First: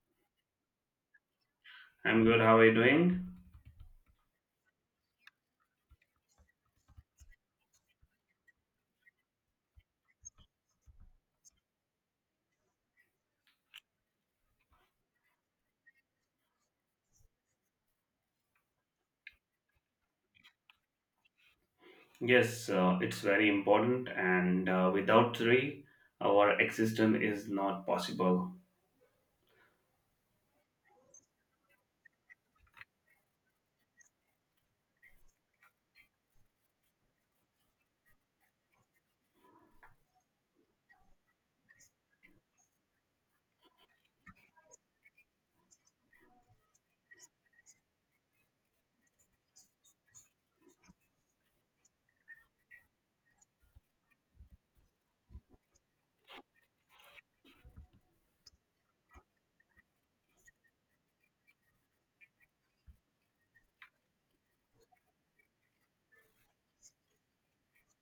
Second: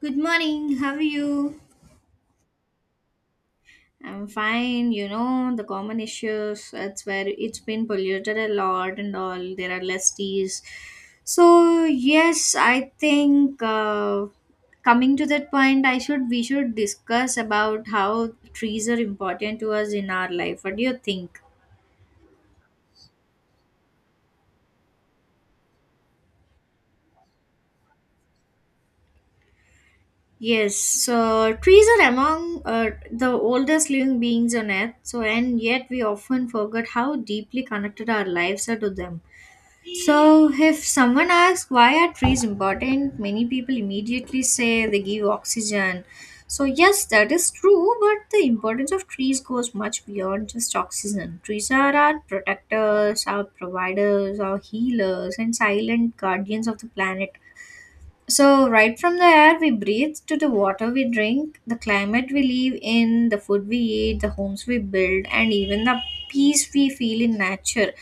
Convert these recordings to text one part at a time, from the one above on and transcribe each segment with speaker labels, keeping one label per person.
Speaker 1: Good morning. How are you?
Speaker 2: I'm good. How are you doing?
Speaker 1: I'm fine, the common issues, it's where it's been polluted a lot and all, there are less teas. So, yes, I think coming to that point, I should we should discuss about how trees are important to us in our life. What do you think?
Speaker 2: Yes, it's very important, and without three, our existence is not possible.
Speaker 1: Yes, so trees are among the oldest living beings on earth, so and yet we often forget how deeply connected our lives are to them. So, if someone asks why are trees important, many people immediately say they give oxygen. So, yes, that is true, but the importance of trees goes much beyond just oxygen. Trees are our protectors, our providers, our healers, and silent guardians of the planet. So, right from the air we breathe to the water we drink, the climate we live in, the food we eat, the homes we build, and even the peace we feel in nature.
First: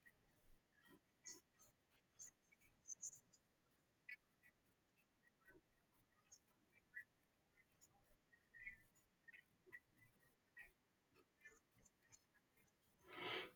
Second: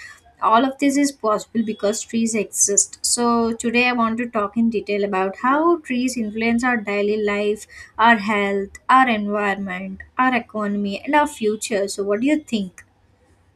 Speaker 1: All of this is possible because trees exist. So, today I want to talk in detail about how trees influence our daily life, our health, our environment, our economy, and our future. So, what do you think?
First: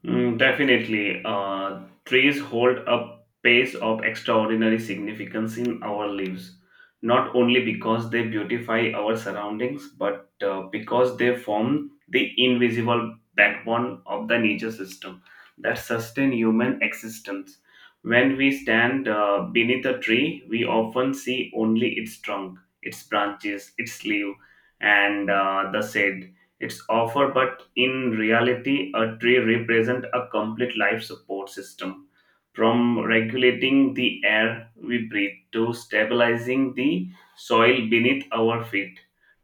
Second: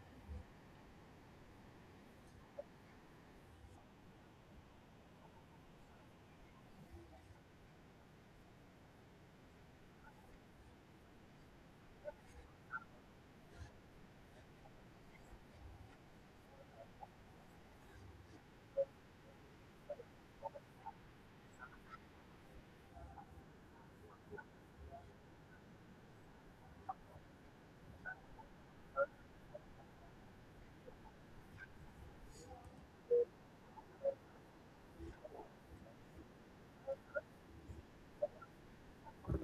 Speaker 2: Mm, definitely. Trees hold a pace of extraordinary significance in our lives, not only because they beautify our surroundings, but because they form the invisible backbone of the nature system that sustain human existence. When we stand beneath a tree, we often see only its trunk, its branches, its leaves, and the shade it's offer, but in reality, a tree represents a complete life support system, from regulating the air we breathe to stabilizing the soil beneath our feet.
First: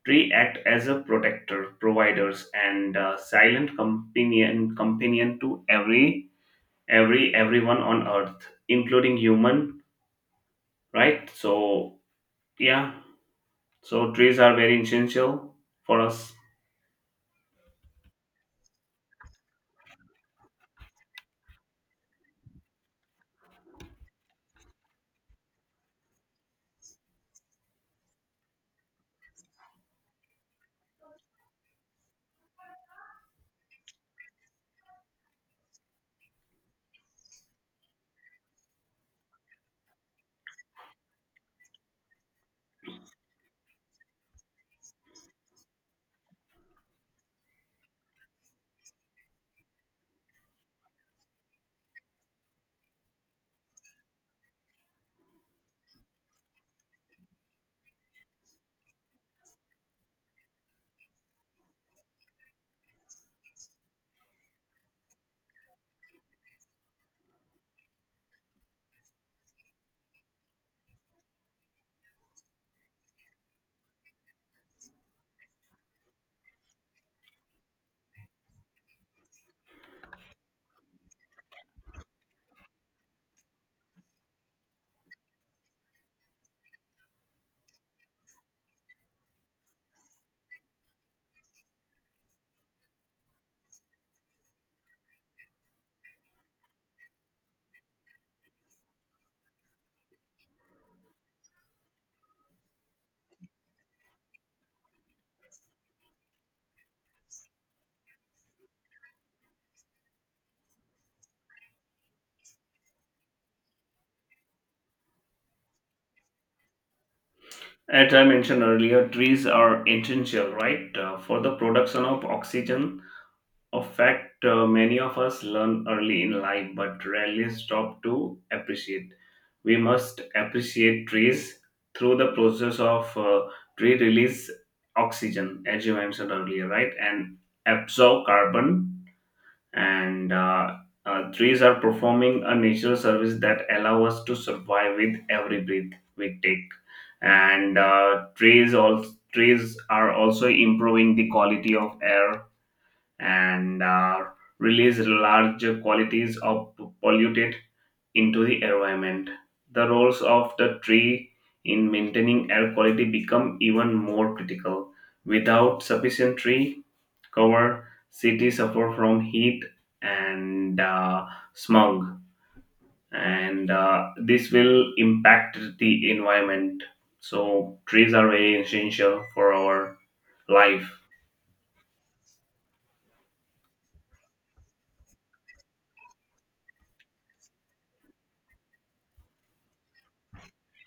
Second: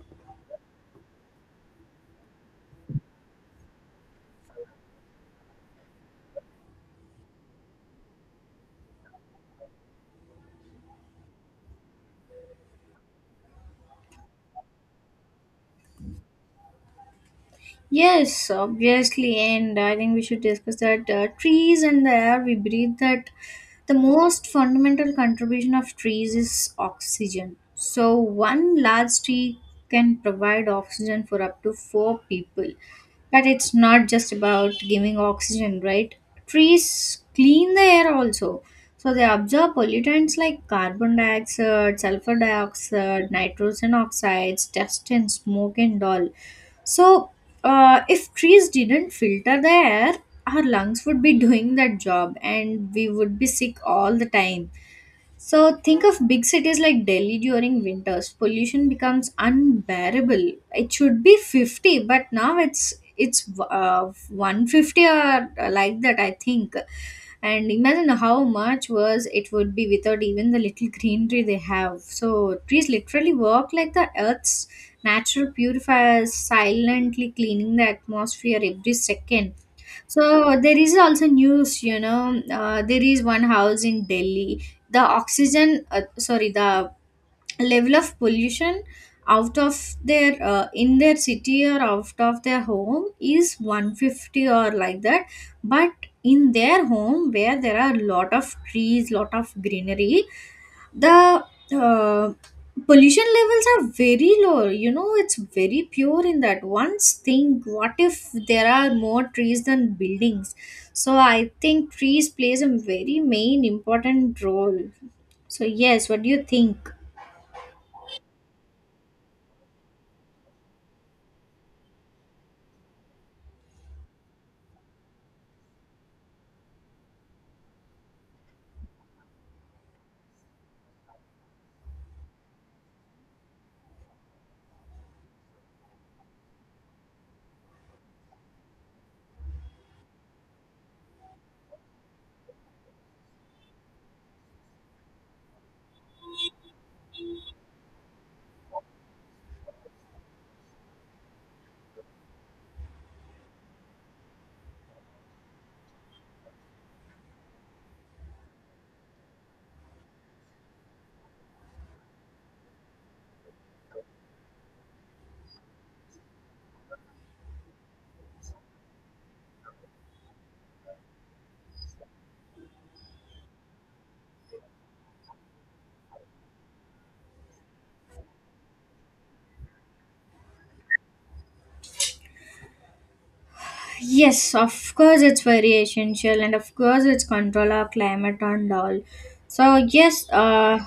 Speaker 2: Tree act as a protector, providers, and silent companion to everyone on earth, including human. Right? So yeah, so trees are very essential for us.
Speaker 1: Yes, obviously, and I think we should discuss that, trees and the air we breathe, that the most fundamental contribution of trees is oxygen. So, one large tree can provide oxygen for up to four people. But it's not just about giving oxygen, right? Trees clean the air also. So they absorb pollutants like carbon dioxide, sulfur dioxide, nitrogen oxides, dust and smoke and all. So if trees didn't filter the air, our lungs would be doing that job and we would be sick all the time. So think of big cities like Delhi during winters. Pollution becomes unbearable. It should be 50, but now it's 150 or like that, I think. And imagine how much worse it would be without even the little greenery they have. So trees literally work like the earth's natural purifiers, silently cleaning the atmosphere every second. So there is also news, there is one house in Delhi. The oxygen, sorry, the level of pollution out of their in their city, or out of their home, is 150 or like that, but in their home where there are lot of trees, lot of greenery, the uh, pollution levels are very low, it's very pure in that. Once think what if there are more trees than buildings. So I think trees plays a very main important role. So, yes, what do you think?
Speaker 2: As I mentioned earlier, trees are essential, right, for the production of oxygen. A fact many of us learn early in life but rarely stop to appreciate. We must appreciate trees through the process of tree release oxygen, as you mentioned earlier, right, and absorb carbon and trees are performing a natural service that allow us to survive with every breath we take, and trees are also improving the quality of air, and release large quantities of polluted into the environment. The roles of the tree in maintaining air quality become even more critical. Without sufficient tree cover, cities suffer from heat and smog, and this will impact the environment. So trees are very essential for our life.
Speaker 1: Yes, of course it's very essential and of course it's control our climate and all. So, yes.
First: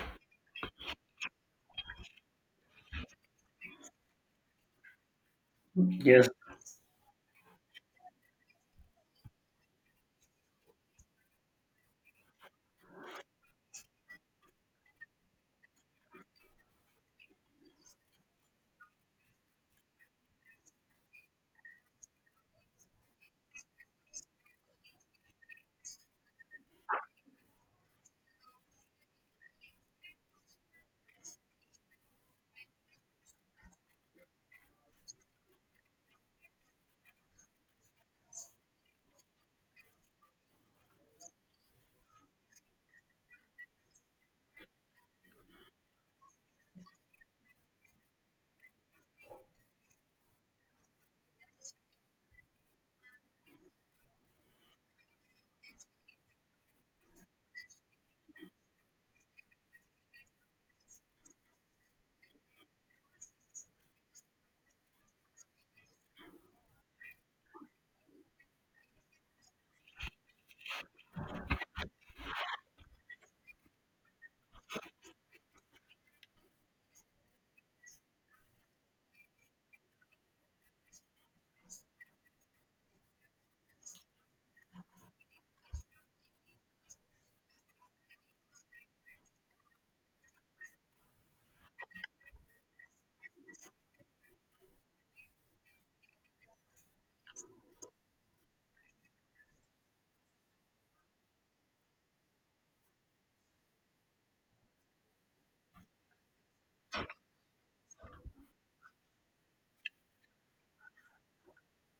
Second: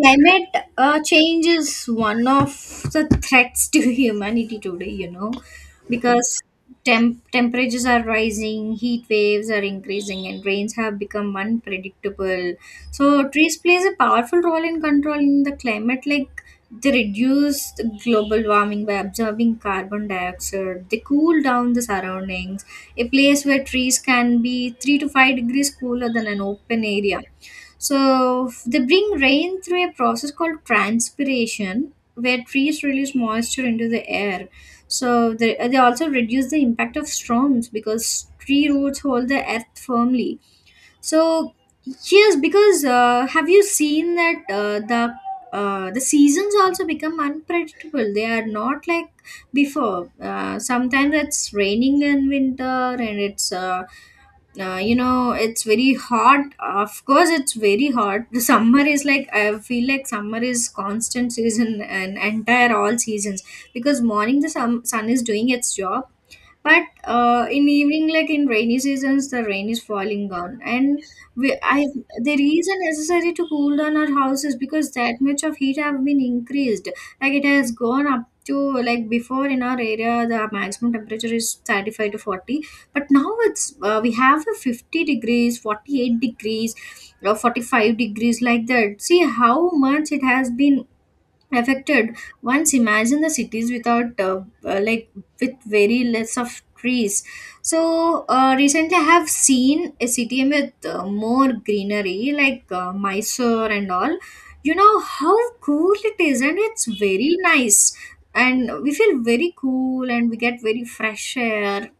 Speaker 1: Climate change is one of the threats to humanity today,
Speaker 2: Yes,
Speaker 1: because temperatures are rising, heat waves are increasing, and rains have become unpredictable. So, trees plays a powerful role in controlling the climate, like they reduce the global warming by absorbing carbon dioxide. They cool down the surroundings. A place where trees can be 3 to 5 degrees cooler than an open area. So they bring rain through a process called transpiration, where trees release moisture into the air. So they also reduce the impact of storms because tree roots hold the earth firmly. So, yes, because have you seen that the seasons also become unpredictable? They are not like before. Sometimes it's raining in winter, and it's you know it's very hot. Of course, it's very hot. The summer is like I feel like summer is constant season and entire all seasons, because morning the sun is doing its job, but in evening, like in rainy seasons, the rain is falling down, and we I the reason necessary to cool down our house is because that much of heat have been increased. Like it has gone up to, like before in our area the maximum temperature is 35 to 40, but now it's we have a 50 degrees, 48 degrees, 45 degrees, like that. See how much it has been affected. Once imagine the cities without like, with very less of trees. So recently I have seen a city with more greenery like Mysore and all. You know how cool it is, and it's very nice, and we feel very cool, and we get very fresh air.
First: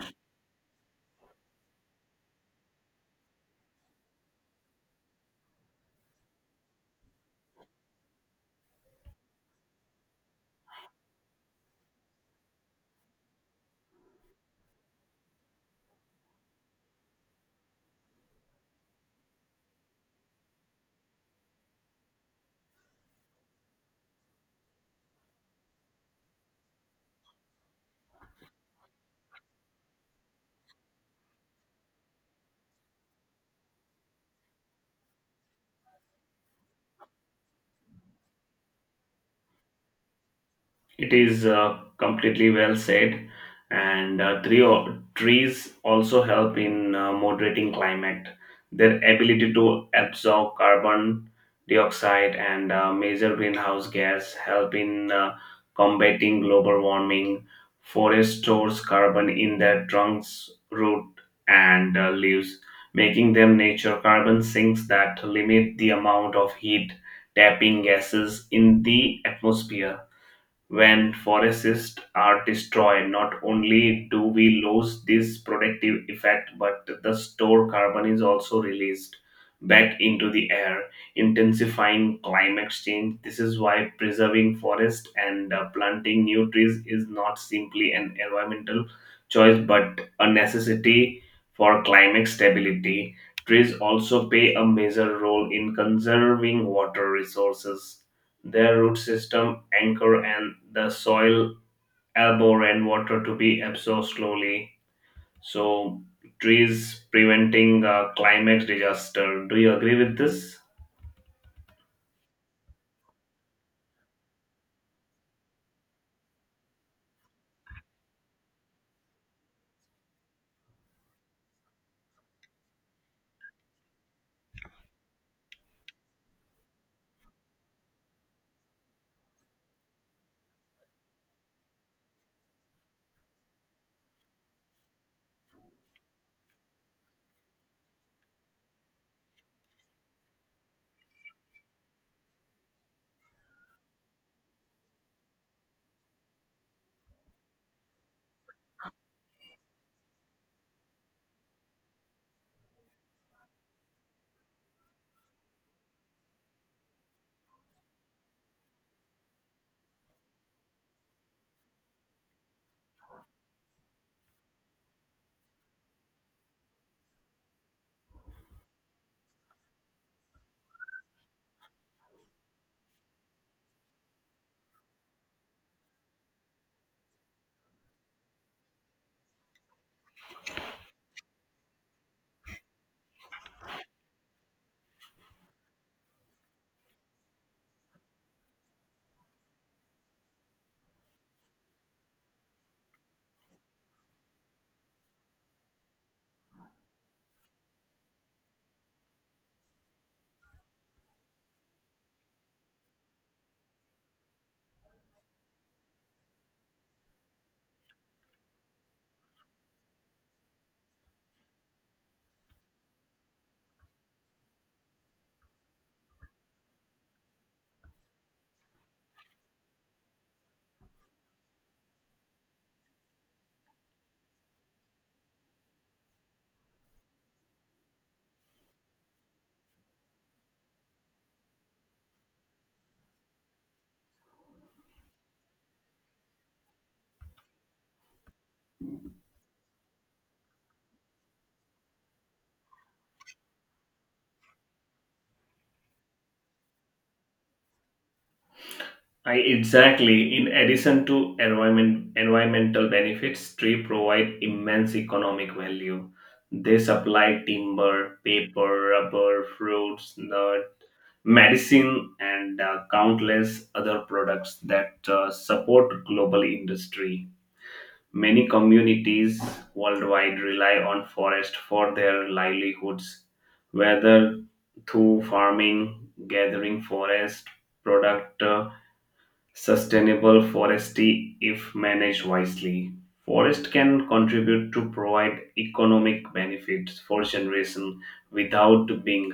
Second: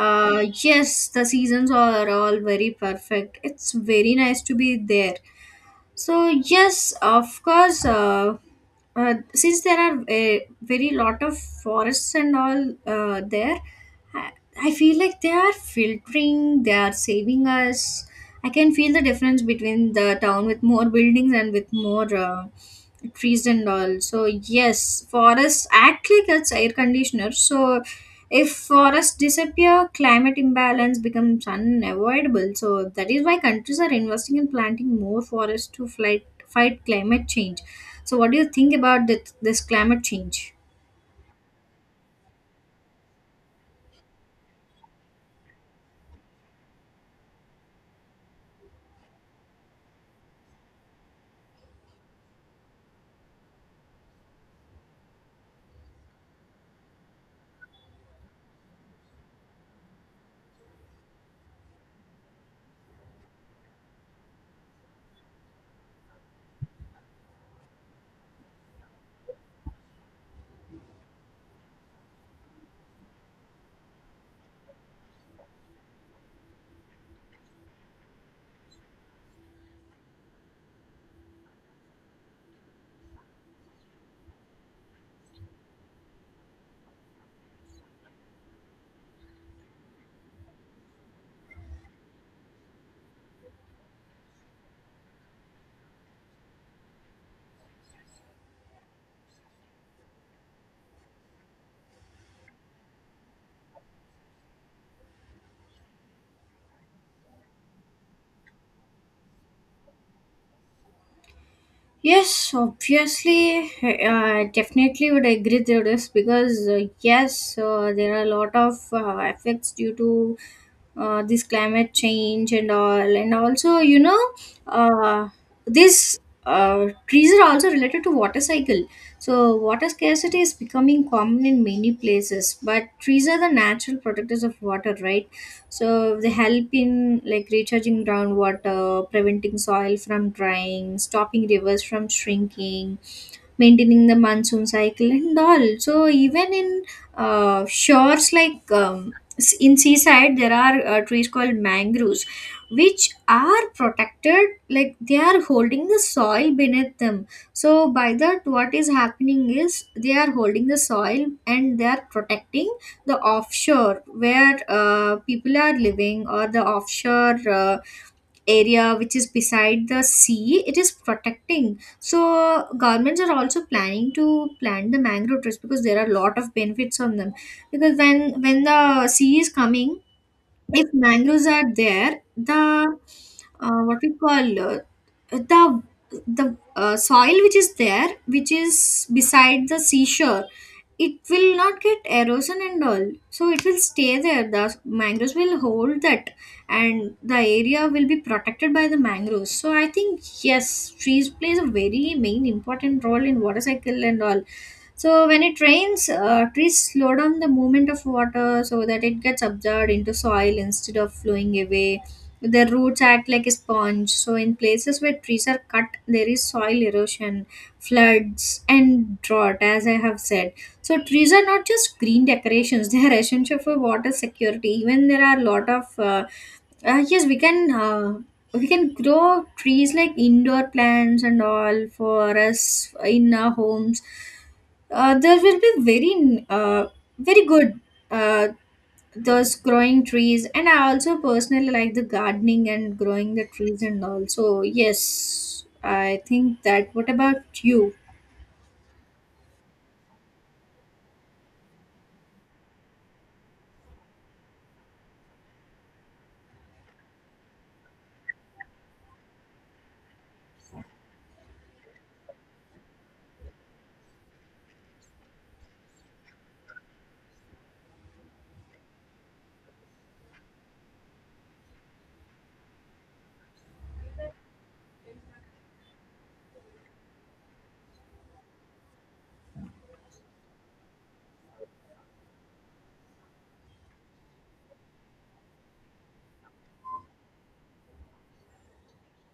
Speaker 1: Yes, the seasons are all very perfect, it's very nice to be there. So, yes, of course. Since there are a very lot of forests and all there, I, I feel like they are filtering. They are saving us. I can feel the difference between the town with more buildings and with more trees and all. So, yes, forests act like it's air conditioner. So if forests disappear, climate imbalance becomes unavoidable. So that is why countries are investing in planting more forests to fight climate change. So what do you think about this climate change?
Speaker 2: it is completely well said, and trees also help in moderating climate. Their ability to absorb carbon dioxide and major greenhouse gas help in combating global warming. Forest stores carbon in their trunks, root, and leaves, making them nature carbon sinks that limit the amount of heat trapping gases in the atmosphere. When forests are destroyed, not only do we lose this protective effect, but the stored carbon is also released back into the air, intensifying climate change. This is why preserving forests and planting new trees is not simply an environmental choice, but a necessity for climate stability. Trees also play a major role in conserving water resources. Their root system anchor and the soil elbow rainwater to be absorbed slowly. So trees preventing climate disaster. Do you agree with this?
Speaker 1: Yes, obviously, definitely would agree to this, because yes, there are a lot of effects due to this climate change and all. And also, you know uh, this trees are also related to water cycle. So water scarcity is becoming common in many places, but trees are the natural protectors of water, right? So they help in like recharging groundwater, preventing soil from drying, stopping rivers from shrinking, maintaining the monsoon cycle and all. So even in shores, like in seaside, there are trees called mangroves, which are protected, like they are holding the soil beneath them. So by that, what is happening is they are holding the soil, and they are protecting the offshore where people are living, or the offshore area which is beside the sea, it is protecting. So governments are also planning to plant the mangrove trees, because there are a lot of benefits on them, because when the sea is coming, if mangroves are there, the what we call, the the soil which is there, which is beside the seashore, it will not get erosion and all, so it will stay there. The mangroves will hold that, and the area will be protected by the mangroves. So I think, yes, trees plays a very main important role in water cycle and all. So when it rains, trees slow down the movement of water so that it gets absorbed into soil instead of flowing away. Their roots act like a sponge. So in places where trees are cut, there is soil erosion, floods, and drought, as I have said. So trees are not just green decorations; they are essential for water security. Even there are a lot of, yes, we can. We can grow trees like indoor plants and all for us in our homes. There will be very, very good, uh, those growing trees. And I also personally like the gardening and growing the trees and all. So yes, I think that. What about you?
Speaker 2: I exactly. In addition to environmental benefits, trees provide immense economic value. They supply timber, paper, rubber, fruits, nut, medicine, and countless other products that support global industry. Many communities worldwide rely on forest for their livelihoods, whether through farming, gathering forest product, sustainable forestry if managed wisely. Forest can contribute to provide economic benefits for generation without being.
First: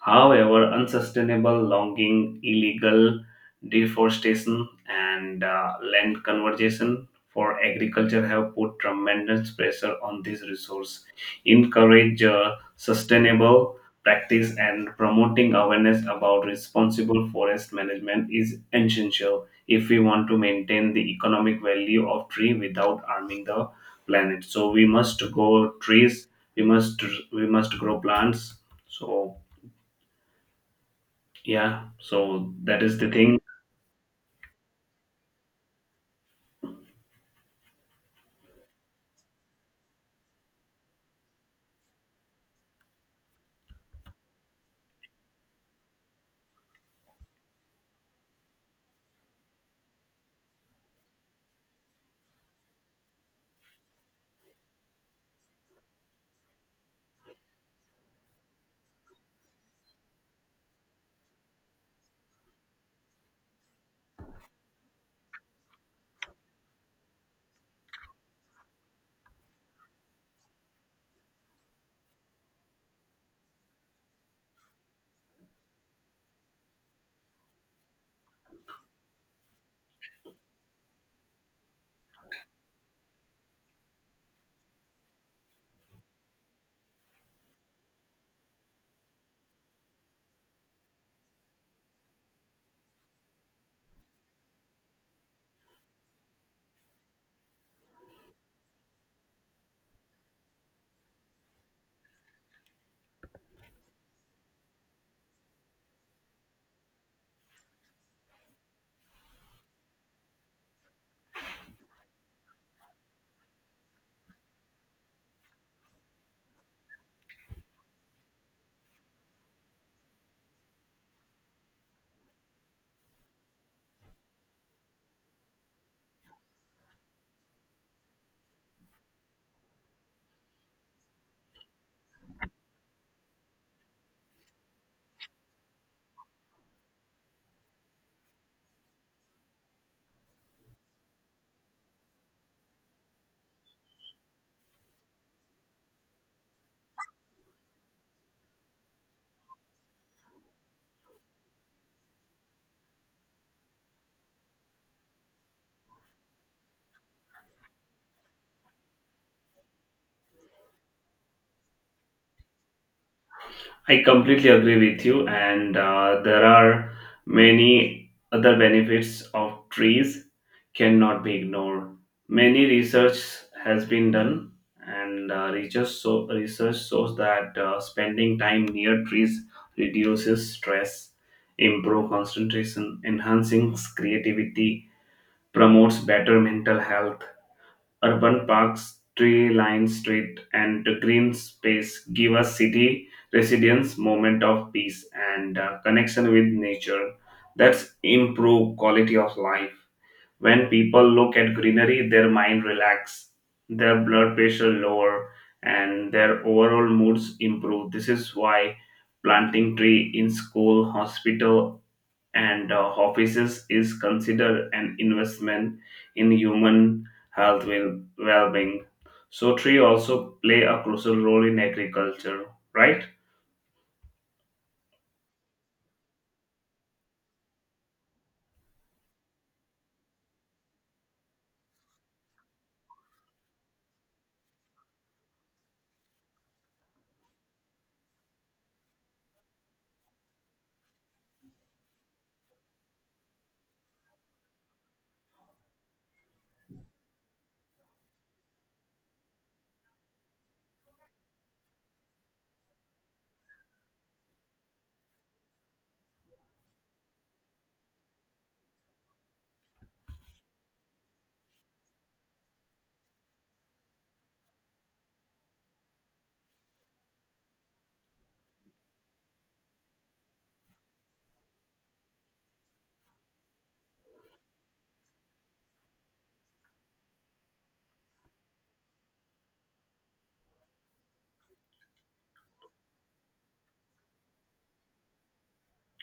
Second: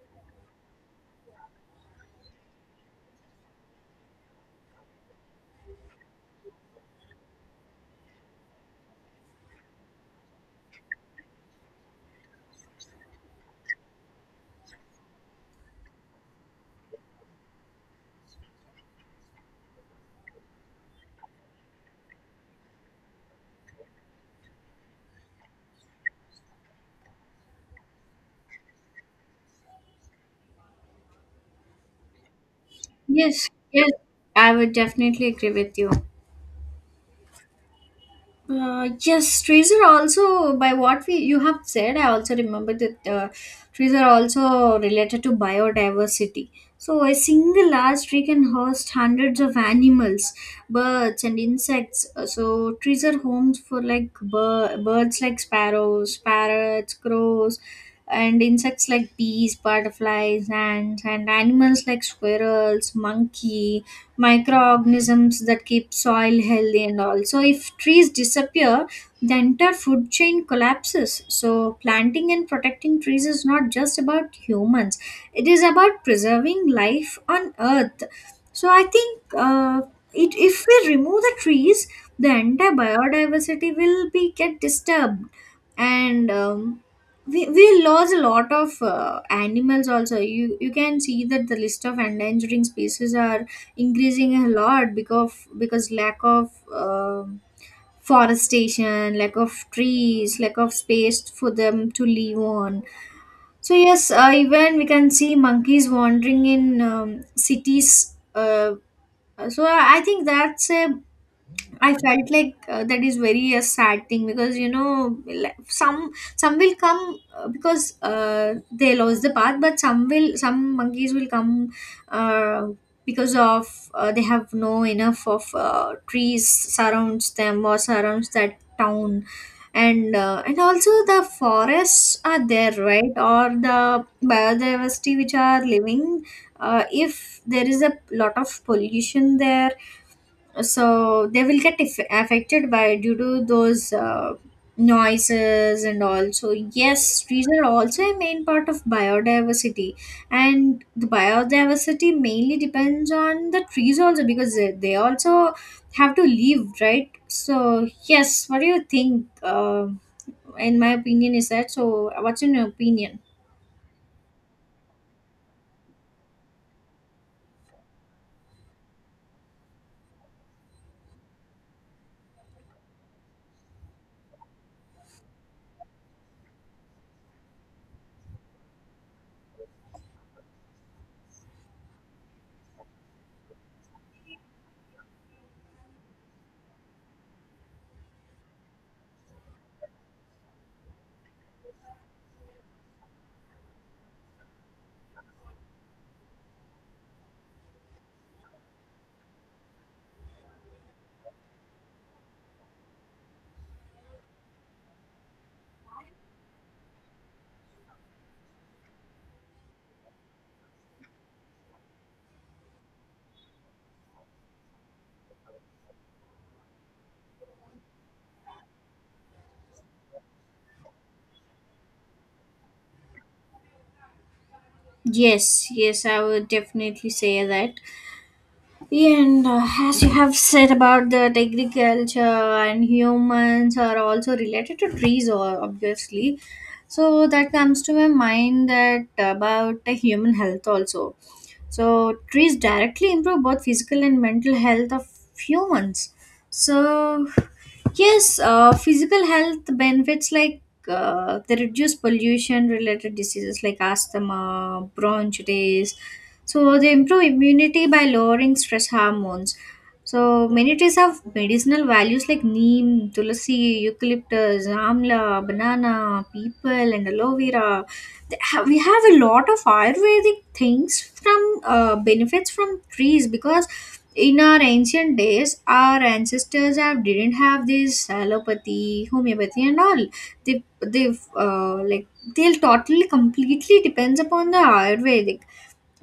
Speaker 2: However, unsustainable logging, illegal deforestation, and land conversion for agriculture have put tremendous pressure on this resource. Encourage sustainable practice and promoting awareness about responsible forest management is essential if we want to maintain the economic value of tree without harming the planet. So we must go trees. We must grow plants. So yeah, so that is the thing.
Speaker 1: Yes, yes, I would definitely agree with you. Yes, trees are also, by what we you have said. I also remember that trees are also related to biodiversity. So a single large tree can host hundreds of animals, birds and insects. So trees are homes for like birds like sparrows, parrots, crows, and insects like bees, butterflies, ants, and animals like squirrels, monkey, microorganisms that keep soil healthy and all. So if trees disappear, the entire food chain collapses. So planting and protecting trees is not just about humans, it is about preserving life on earth. So I think if we remove the trees, the entire biodiversity will be get disturbed, and we lose a lot of animals also. You can see that the list of endangering species are increasing a lot, because lack of forestation, lack of trees, lack of space for them to live on. So, yes, even we can see monkeys wandering in cities, so I think that's a— I felt like that is very a sad thing, because like, some will come because they lost the path, but some will, some monkeys will come uh, because of, they have no enough of trees surrounds them, or surrounds that town, and also the forests are there, right, or the biodiversity which are living. If there is a lot of pollution there, so they will get affected by, due to those noises and all. So yes, trees are also a main part of biodiversity, and the biodiversity mainly depends on the trees also, because they also have to leave, right? So yes, what do you think, in my opinion is that, so what's in your opinion?
Speaker 2: I completely agree with you, and there are many other benefits of trees cannot be ignored. Many research has been done, and research shows that spending time near trees reduces stress, improve concentration, enhancing creativity, promotes better mental health. Urban parks, tree lined street, and green space give us city residents moment of peace and connection with nature. That's improve quality of life. When people look at greenery, their mind relax, their blood pressure lower, and their overall moods improve. This is why planting tree in school, hospital, and offices is considered an investment in human health well-being. So tree also play a crucial role in agriculture, right?
Speaker 1: Yes, yes, I would definitely say that. Yeah, and as you have said about that, agriculture and humans are also related to trees, obviously. So that comes to my mind, that about the human health also. So trees directly improve both physical and mental health of humans. So yes, physical health benefits like, they reduce pollution related diseases like asthma, bronchitis. So they improve immunity by lowering stress hormones. So many trees have medicinal values like neem, tulsi, eucalyptus, amla, banana, people, and aloe vera. We have a lot of Ayurvedic things from, benefits from trees, because in our ancient days, our ancestors have didn't have this allopathy, homeopathy, and all. They uh, like they'll totally completely depends upon the Ayurvedic.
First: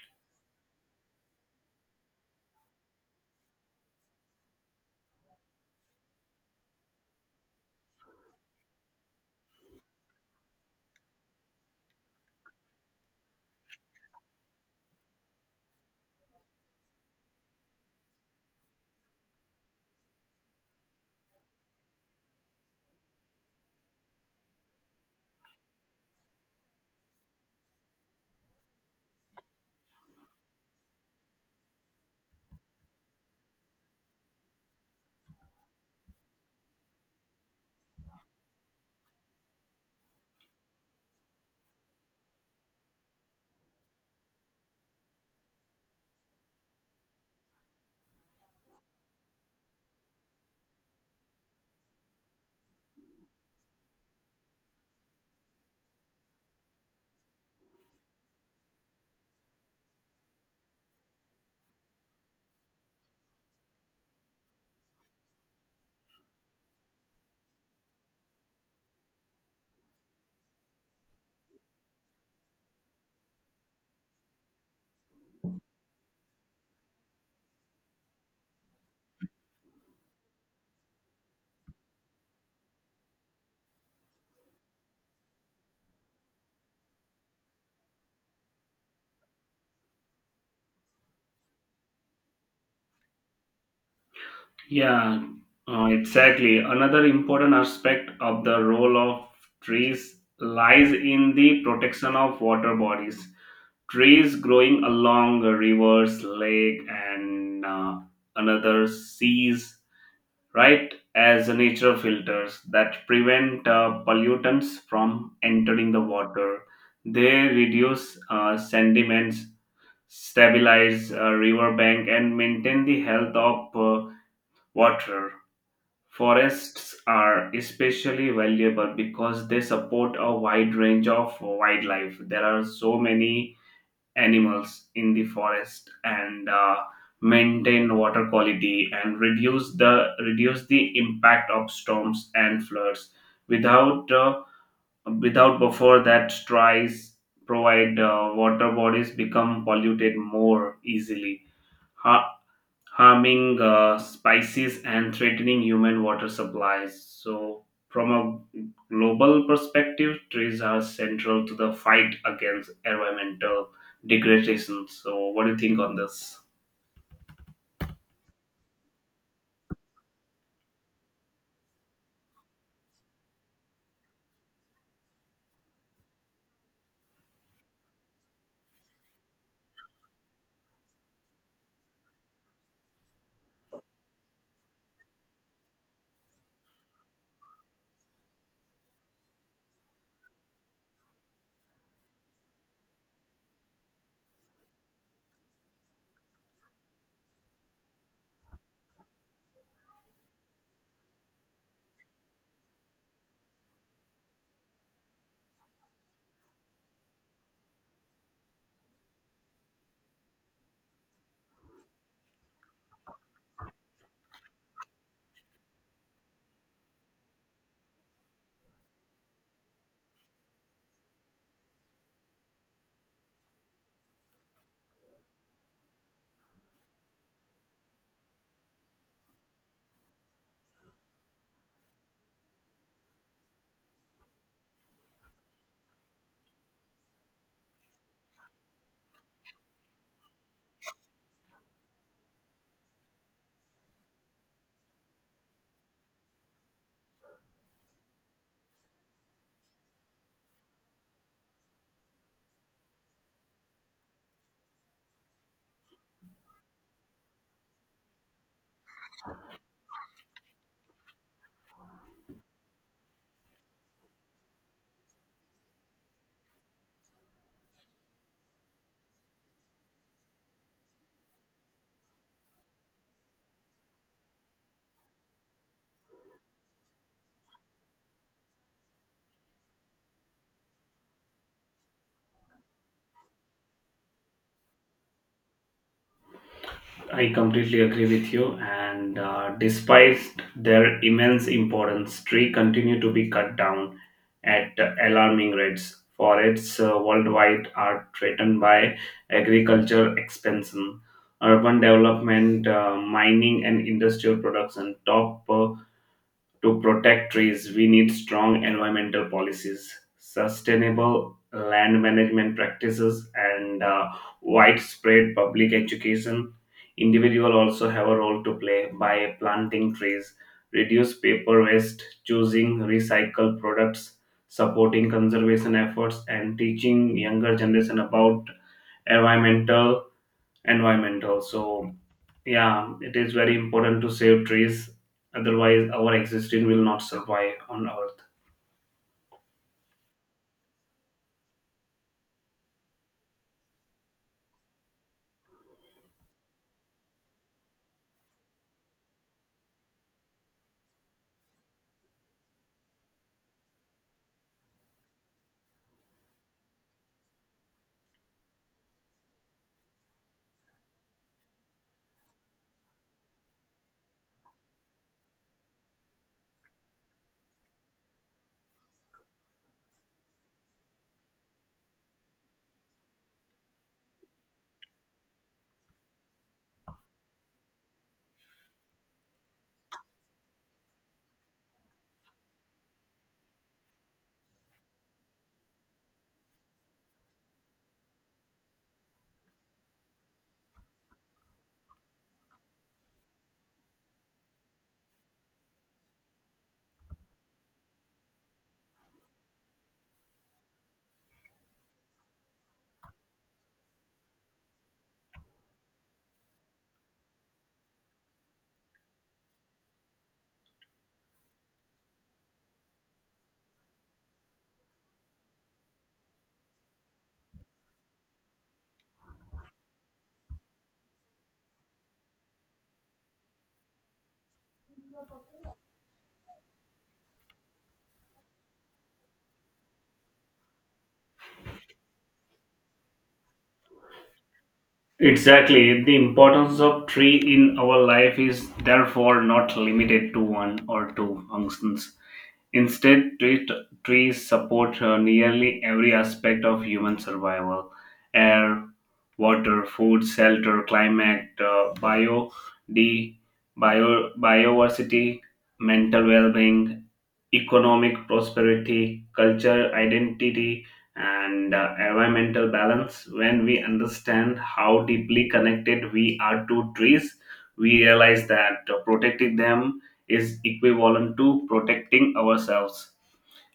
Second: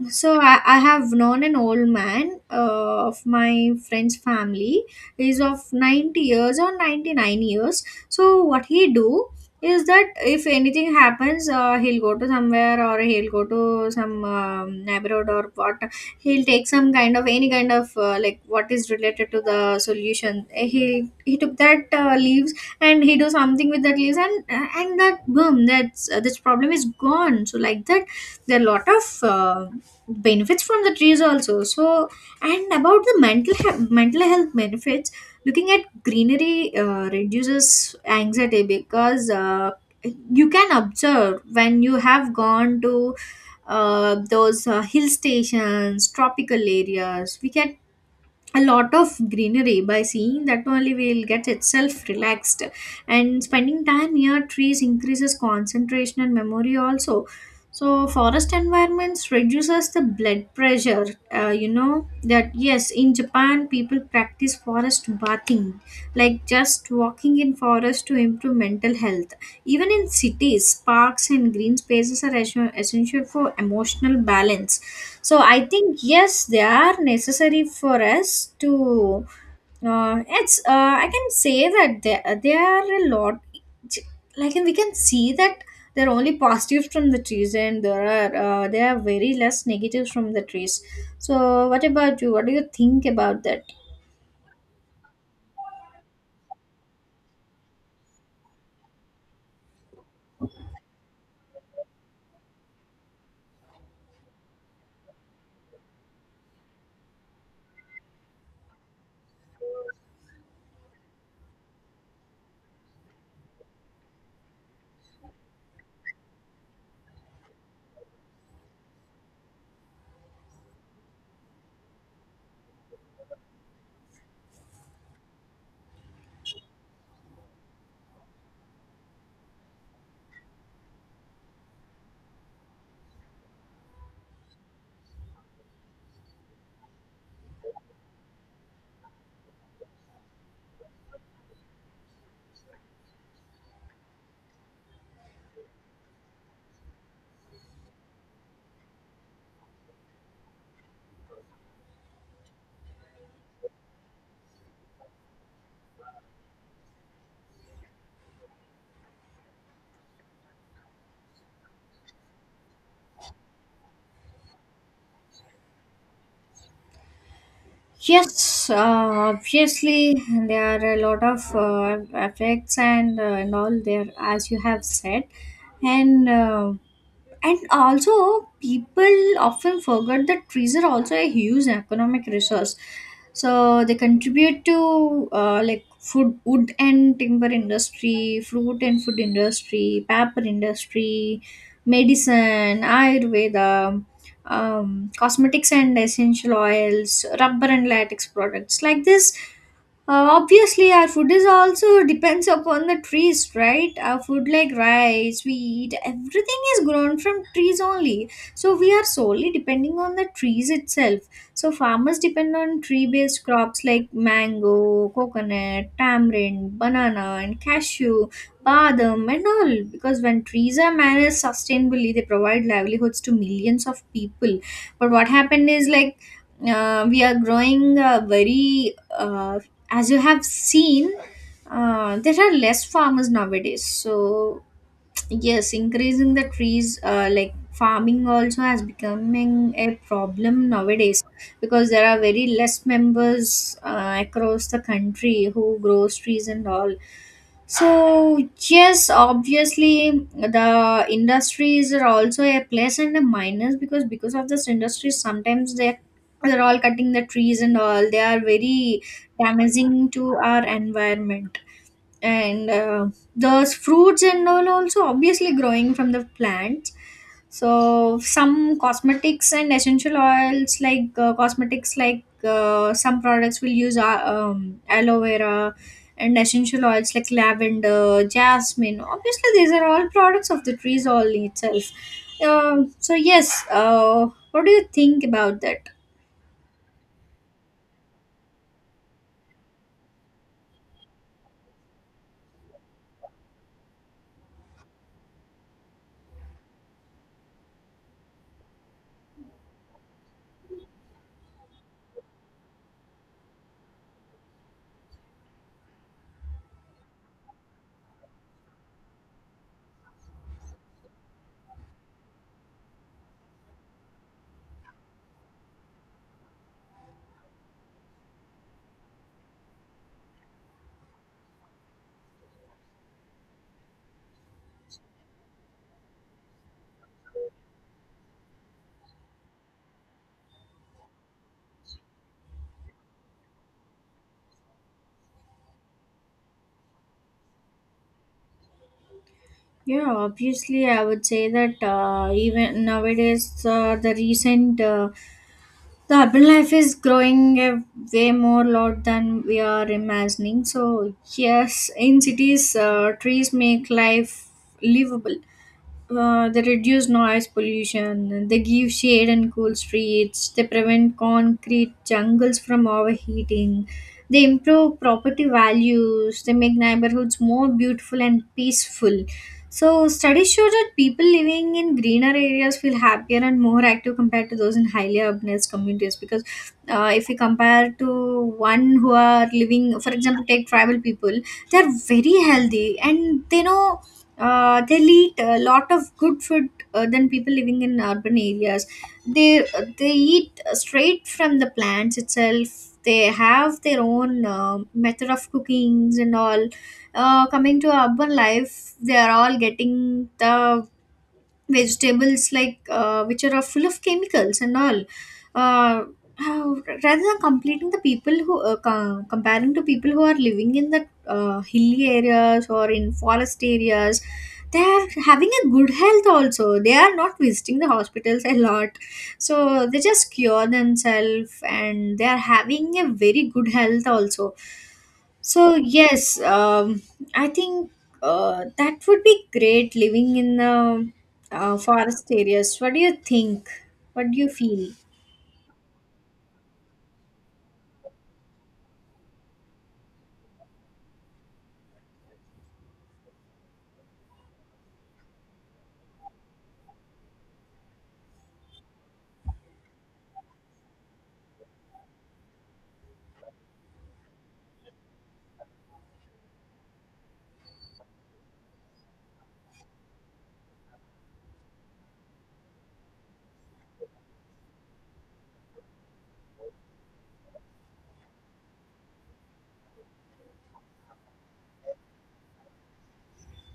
Speaker 1: So I have known an old man of my friend's family. He's of 90 years or 99 years. So what he do is that if anything happens, he'll go to somewhere, or he'll go to some abroad or what. He'll take some kind of any kind of like what is related to the solution. He took that leaves, and he do something with that leaves, and that boom, that's this problem is gone. So like that, there are a lot of. Benefits from the trees also. So, and about the mental health benefits, looking at greenery reduces anxiety, because you can observe, when you have gone to those hill stations, tropical areas, we can a lot of greenery, by seeing that only we'll get itself relaxed. And spending time near trees increases concentration and memory also. So forest environments reduces the blood pressure. You know that, yes, in Japan people practice forest bathing, like just walking in forest to improve mental health. Even in cities, parks and green spaces are essential for emotional balance. So I think yes, they are necessary for us to, it's I can say that there are a lot, like, and we can see that there are only positives from the trees, and there are, there are very less negatives from the trees. So what about you, what do you think about that?
Speaker 2: Yeah, exactly. Another important aspect of the role of trees lies in the protection of water bodies. Trees growing along rivers, lake, and another seas right as a natural filters that prevent pollutants from entering the water. They reduce sediments, stabilize river bank and maintain the health of water. Forests are especially valuable because they support a wide range of wildlife. There are so many animals in the forest and maintain water quality and reduce the impact of storms and floods without without buffer that tries provide water bodies become polluted more easily, harming species and threatening human water supplies. So, from a global perspective, trees are central to the fight against environmental degradation. So, what do you think on this?
Speaker 1: Yes, obviously there are a lot of effects and all there, as you have said, and uh, and also, people often forget that trees are also a huge economic resource. So they contribute to like food, wood and timber industry, fruit and food industry, paper industry, medicine, Ayurveda, cosmetics and essential oils, rubber and latex products. Like this, obviously, our food is also depends upon the trees, right? Our food like rice, wheat, everything is grown from trees only. So we are solely depending on the trees itself. So farmers depend on tree-based crops like mango, coconut, tamarind, banana, and cashew, badam, and all. Because when trees are managed sustainably, they provide livelihoods to millions of people. But what happened is like, we are growing very, as you have seen, there are less farmers nowadays. So yes, increasing the trees, like farming also has becoming a problem nowadays, because there are very less members across the country who grows trees and all. So yes, obviously the industries are also a plus and a minus, because of this industries, sometimes they, they're all cutting the trees and all, they are very damaging to our environment. And those fruits and all also obviously growing from the plants. So some cosmetics and essential oils, like cosmetics like, some products will use aloe vera, and essential oils like lavender, jasmine. Obviously, these are all products of the trees all itself. So yes, what do you think about that?
Speaker 2: I completely agree with you. And despite their immense importance, trees continue to be cut down at alarming rates. Forests worldwide are threatened by agriculture expansion, urban development, mining, and industrial production. Top To protect trees, we need strong environmental policies, sustainable land management practices, and widespread public education. Individuals also have a role to play by planting trees, reduce paper waste, choosing recycled products, supporting conservation efforts, and teaching younger generation about environmental environmental. So yeah, it is very important to save trees, otherwise, our existence will not survive on Earth.
Speaker 1: Yeah, obviously I would say that, even nowadays, the recent, the urban life is growing a way more lot than we are imagining. So yes, in cities, trees make life livable. They reduce noise pollution, and they give shade and cool streets. They prevent concrete jungles from overheating. They improve property values. They make neighborhoods more beautiful and peaceful. So, studies show that people living in greener areas feel happier and more active compared to those in highly urbanized communities. Because if we compare to one who are living, for example, take tribal people, they are very healthy and they know they'll eat a lot of good food than people living in urban areas. They they eat straight from the plants itself. They have their own method of cookings and all. Coming to urban life, they are all getting the vegetables like, which are full of chemicals and all. uh, how- rather than completing the people who, comparing to people who are living in the hilly areas or in forest areas, they are having a good health also, they are not visiting the hospitals a lot. So they just cure themselves, and they are having a very good health also. So yes, I think, that would be great living in the forest areas. What do you think? What do you feel?
Speaker 2: Exactly. The importance of tree in our life is therefore not limited to one or two functions. Instead, trees support nearly every aspect of human survival, air, water, food, shelter, climate, D, biodiversity, mental well being, economic prosperity, culture, identity, and environmental balance. When we understand how deeply connected we are to trees, we realize that protecting them is equivalent to protecting ourselves.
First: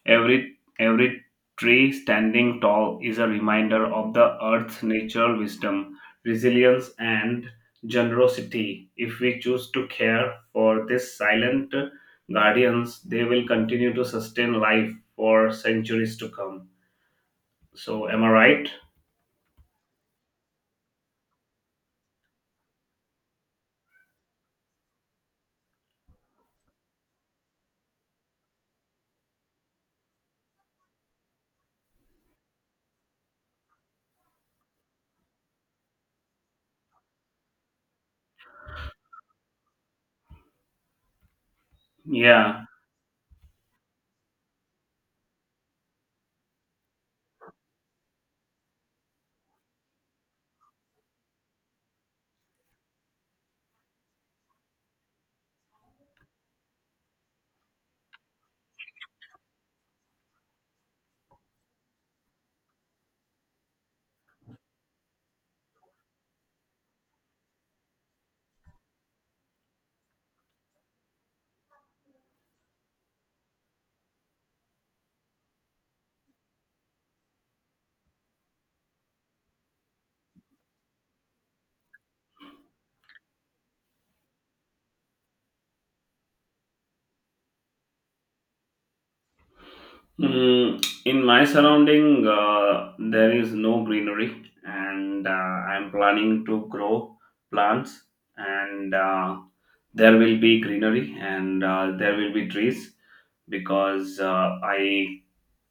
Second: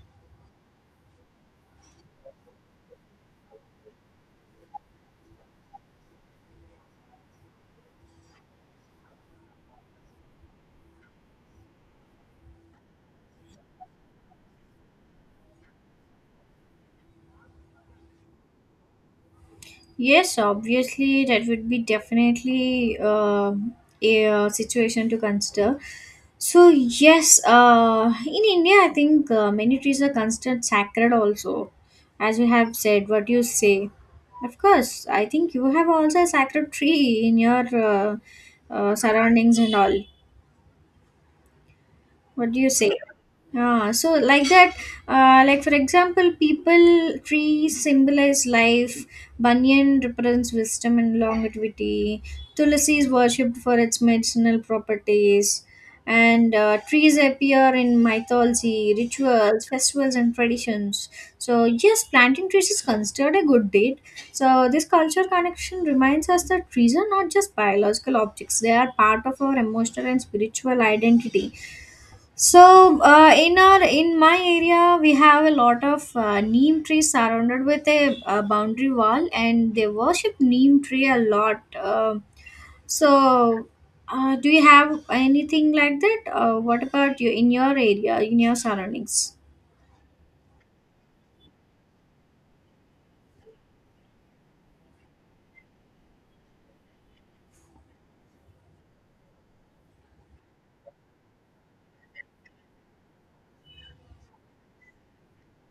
Speaker 2: Every tree standing tall is a reminder of the earth's natural wisdom, resilience, and generosity. If we choose to care for these silent guardians, they will continue to sustain life for centuries to come. So, am I right?
Speaker 1: Yes, obviously that would be definitely a situation to consider. So yes, in India, I think many trees are considered sacred also, as you have said. What do you say? Of course, I think you have also a sacred tree in your, surroundings and all. What do
Speaker 2: Yeah.
Speaker 1: you say? Ah, so like that, like for example, people, trees symbolize life. Banyan represents wisdom and longevity. Tulsi is worshipped for its medicinal properties. And trees appear in mythology, rituals, festivals, and traditions. So yes, planting trees is considered a good deed. So this culture connection reminds us that trees are not just biological objects, they are part of our emotional and spiritual identity. So in our in my area, we have a lot of neem trees surrounded with a, boundary wall, and they worship neem tree a lot. So, do you have anything like that? What about you, in your area, in your surroundings?
Speaker 2: Mm, in my surrounding, there is no greenery, and I'm planning to grow plants, and there will be greenery and there will be trees because I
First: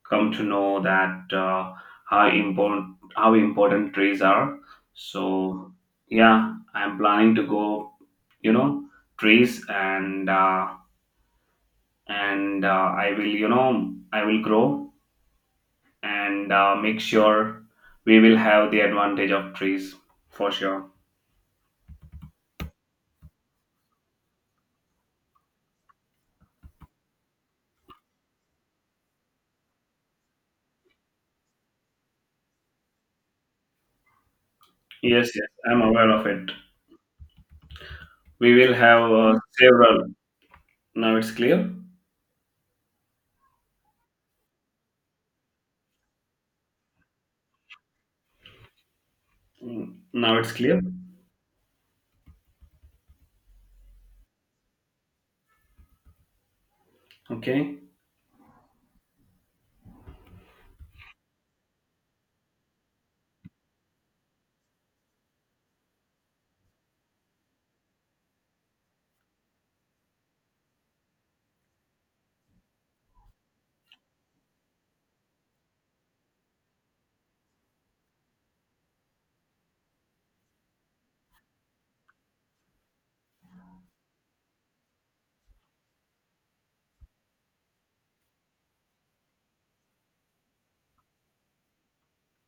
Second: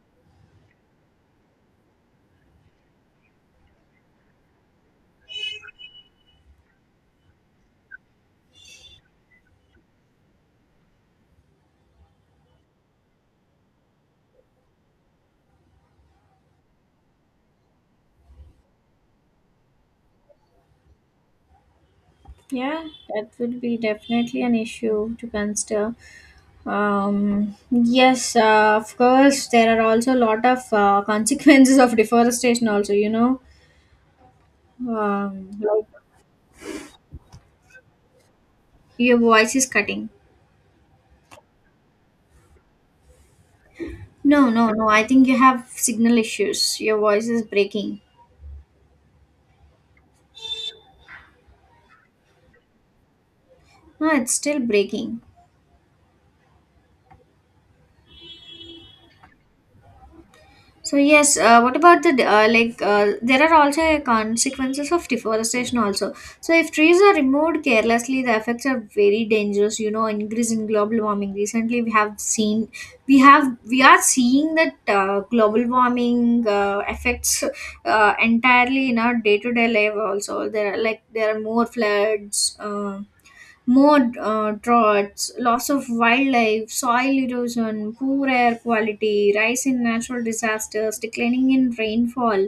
Speaker 2: come to know that how important trees are. So yeah, I'm planning to go, you know, trees and and uh, I will, you know, I will grow and make sure we will have the advantage of trees for sure.
Speaker 1: Yeah, that would be definitely an issue to consider. Yes, of course, there are also a lot of consequences of deforestation, also, you know,
Speaker 2: Yes, yes, I'm
Speaker 1: like,
Speaker 2: aware of it. We will have
Speaker 1: your voice is
Speaker 2: several.
Speaker 1: cutting.
Speaker 2: Now it's clear.
Speaker 1: No, no, no. I think you have signal issues. Your voice is breaking.
Speaker 2: Mm, now it's clear.
Speaker 1: No, it's still breaking.
Speaker 2: Okay.
Speaker 1: So yes, what about the like? There are also consequences of deforestation also. So if trees are removed carelessly, the effects are very dangerous. You know, increase in global warming. Recently, we have seen, we are seeing that global warming affects entirely in our day to day life. Also, there are like there are more floods. More droughts, loss of wildlife, soil erosion, poor air quality, rise in natural disasters, declining in rainfall.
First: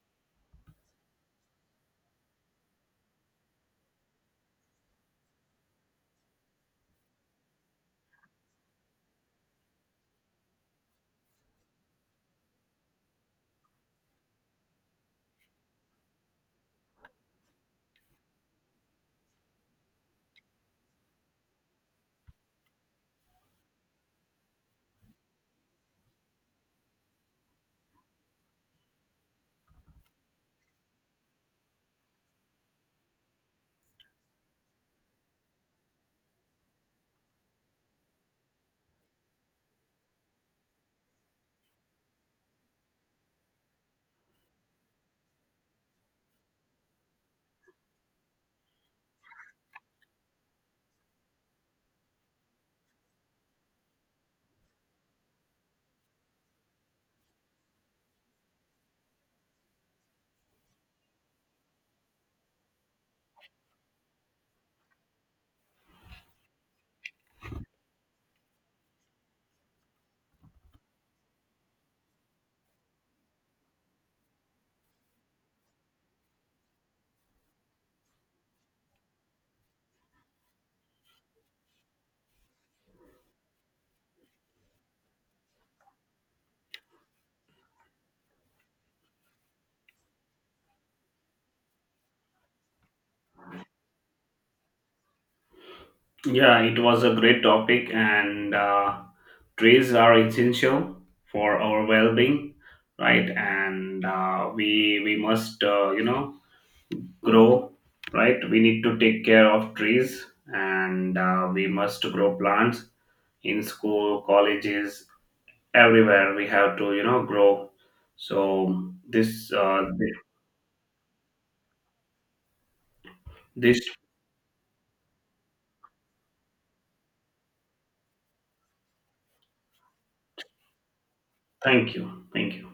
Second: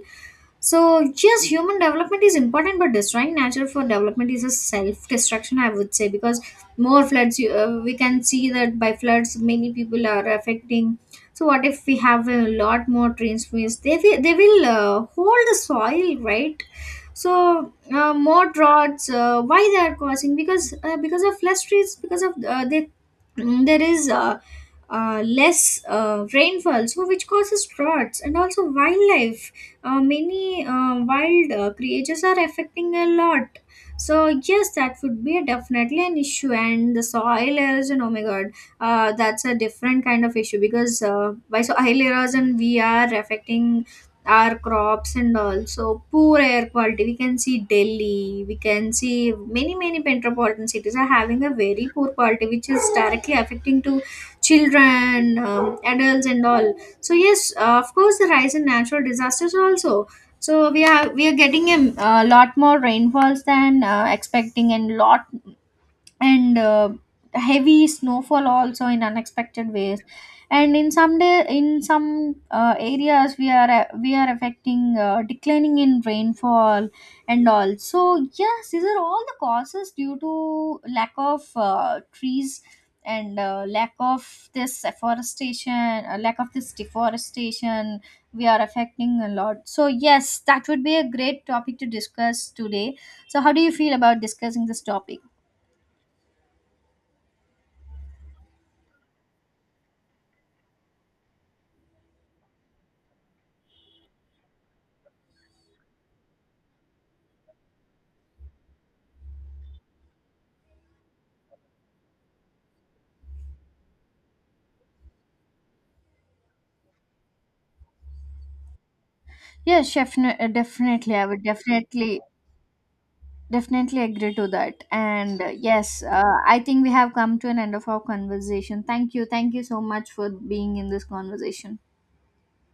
Speaker 1: So, yes, human development is important, but destroying nature for development is a self destruction, I would say, because more floods, we can see that by floods, many people are affecting. So, what if we have a lot more rain? They will hold the soil, right? So, more droughts, why they are causing, because because of less trees, because of there is less rainfall, so which causes droughts. And also wildlife, many wild creatures are affecting a lot. So yes, that would be definitely an issue. And the soil erosion, oh my god, that's a different kind of issue, because by soil erosion we are affecting our crops and all. So poor air quality, we can see Delhi, we can see many metropolitan cities are having a very poor quality, which is directly affecting to children, adults and all. So yes, of course the rise in natural disasters also. So we are getting a lot more rainfalls than expecting, and lot, and heavy snowfall also in unexpected ways. And in some day, in some areas, we are affecting, declining in rainfall and all. So yes, these are all the causes due to lack of trees, and lack of this afforestation, lack of this deforestation, we are affecting a lot. So yes, that would be a great topic to discuss today. So how do you feel about discussing this topic?
Speaker 2: Yeah, it was a great topic, and trees are essential for our well-being, right? And we must you know grow, right? We need to take care of trees, and we must grow plants in school, colleges, everywhere we have to, you know, grow. So
Speaker 1: Yes, definitely. I would definitely
Speaker 2: this,
Speaker 1: definitely agree to that. And yes, I think we have come to an end of our conversation. Thank you. Thank you so much for being in this conversation.
Speaker 2: thank you. Thank you.